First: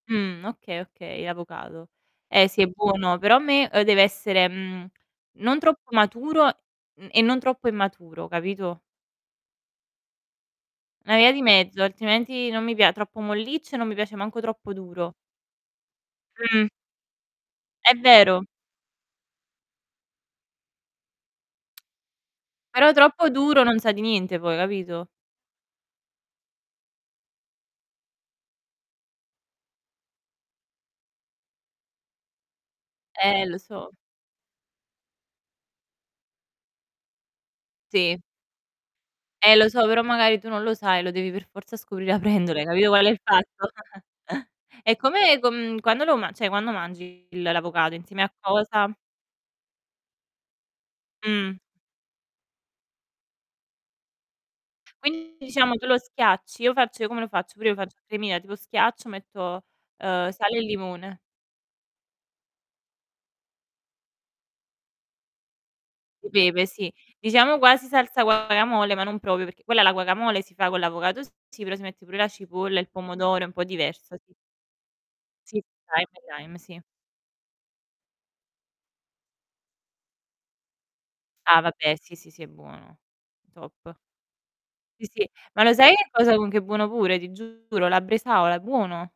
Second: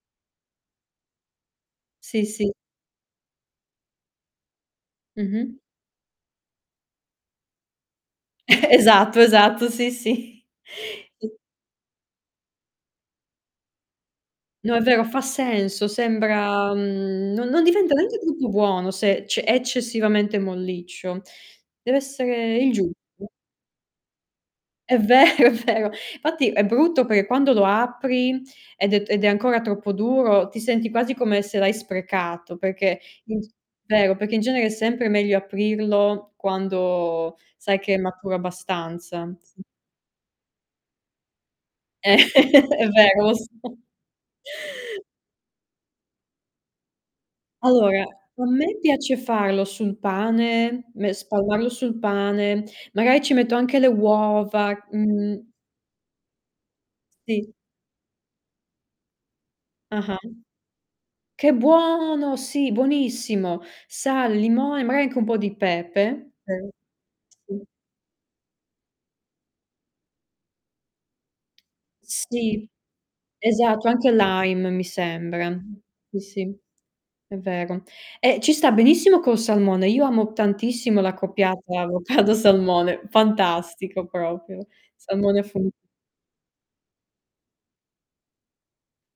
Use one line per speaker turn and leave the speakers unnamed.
Mh, okay, okay, l'avocado.
Sì,
Eh
sì.
sì, è buono, però a me, ehm, deve essere, mhmm, non
Mh-mh.
troppo maturo, mhmm, e non troppo immaturo, capito?
Esatto, esatto, sì, sì.
Una via
E
di mezzo, altrimenti non mi pia troppo molliccio e non mi piace manco troppo
No, è vero,
duro.
fa senso,
Mh.
sembra mhmm, non non
È
diventa neanche più
vero.
più buono se, cioè è eccessivamente molliccio. Deve essere il
Però
giusto.
troppo duro non sa di niente poi,
È
capito?
vero, è vero. Fatti è brutto per quando lo apri, ed è t ed è ancora troppo duro, ti senti quasi come se l'hai sprecato, perché
Eh,
inc
lo so.
vero, perché in genere è sempre meglio aprirlo quando sai che è
Sì.
maturo abbastanza.
Eh
Sì.
lo so, però magari tu non lo sai, lo devi per forza scoprire
Eh,
aprendolo, hai
è
capito qual è il
vero lo
fatto?
so.
E come, com mhmm, quando lo ma cioè quando mangi il l'avocado,
Allora,
insieme a
a me
cosa?
piace farlo sul pane, me
Mh.
spalmarlo sul pane. Magari ci metto anche le uova,
Quindi
mhmm
diciamo tu lo schiacci. Io faccio come lo
Sì.
faccio, prima faccio cremina, te lo schiaccio, metto,
Ah-ah.
ehm, sale e limone.
Che buono! Sì, buonissimo. Sale, limone, magari anche un po' di pepe.
Pepe,
Eh,
sì. Diciamo
sì.
quasi salsa guacamole, ma non proprio, perché quella, la guacamole, si fa con l'avocado s sì, però si mette pure la
Sì,
cipolla, il pomodoro, è un po'
esatto, anche
diversa, sì.
lime mi sembra.
Sì,
Sì,
anche il
sì,
lime, sì.
è vero. Ehm, ci sta benissimo col salmone. Io amo tantissimo
Ah,
l'accoppiata
vabbè, sì, sì, sì, è buono.
avocado-salmone,
Top.
fantastico proprio.
Sì, sì.
Salmone
Ma
affumi
lo sai che cosa con che è buono pure, ti giuro: la bresaola. È buono!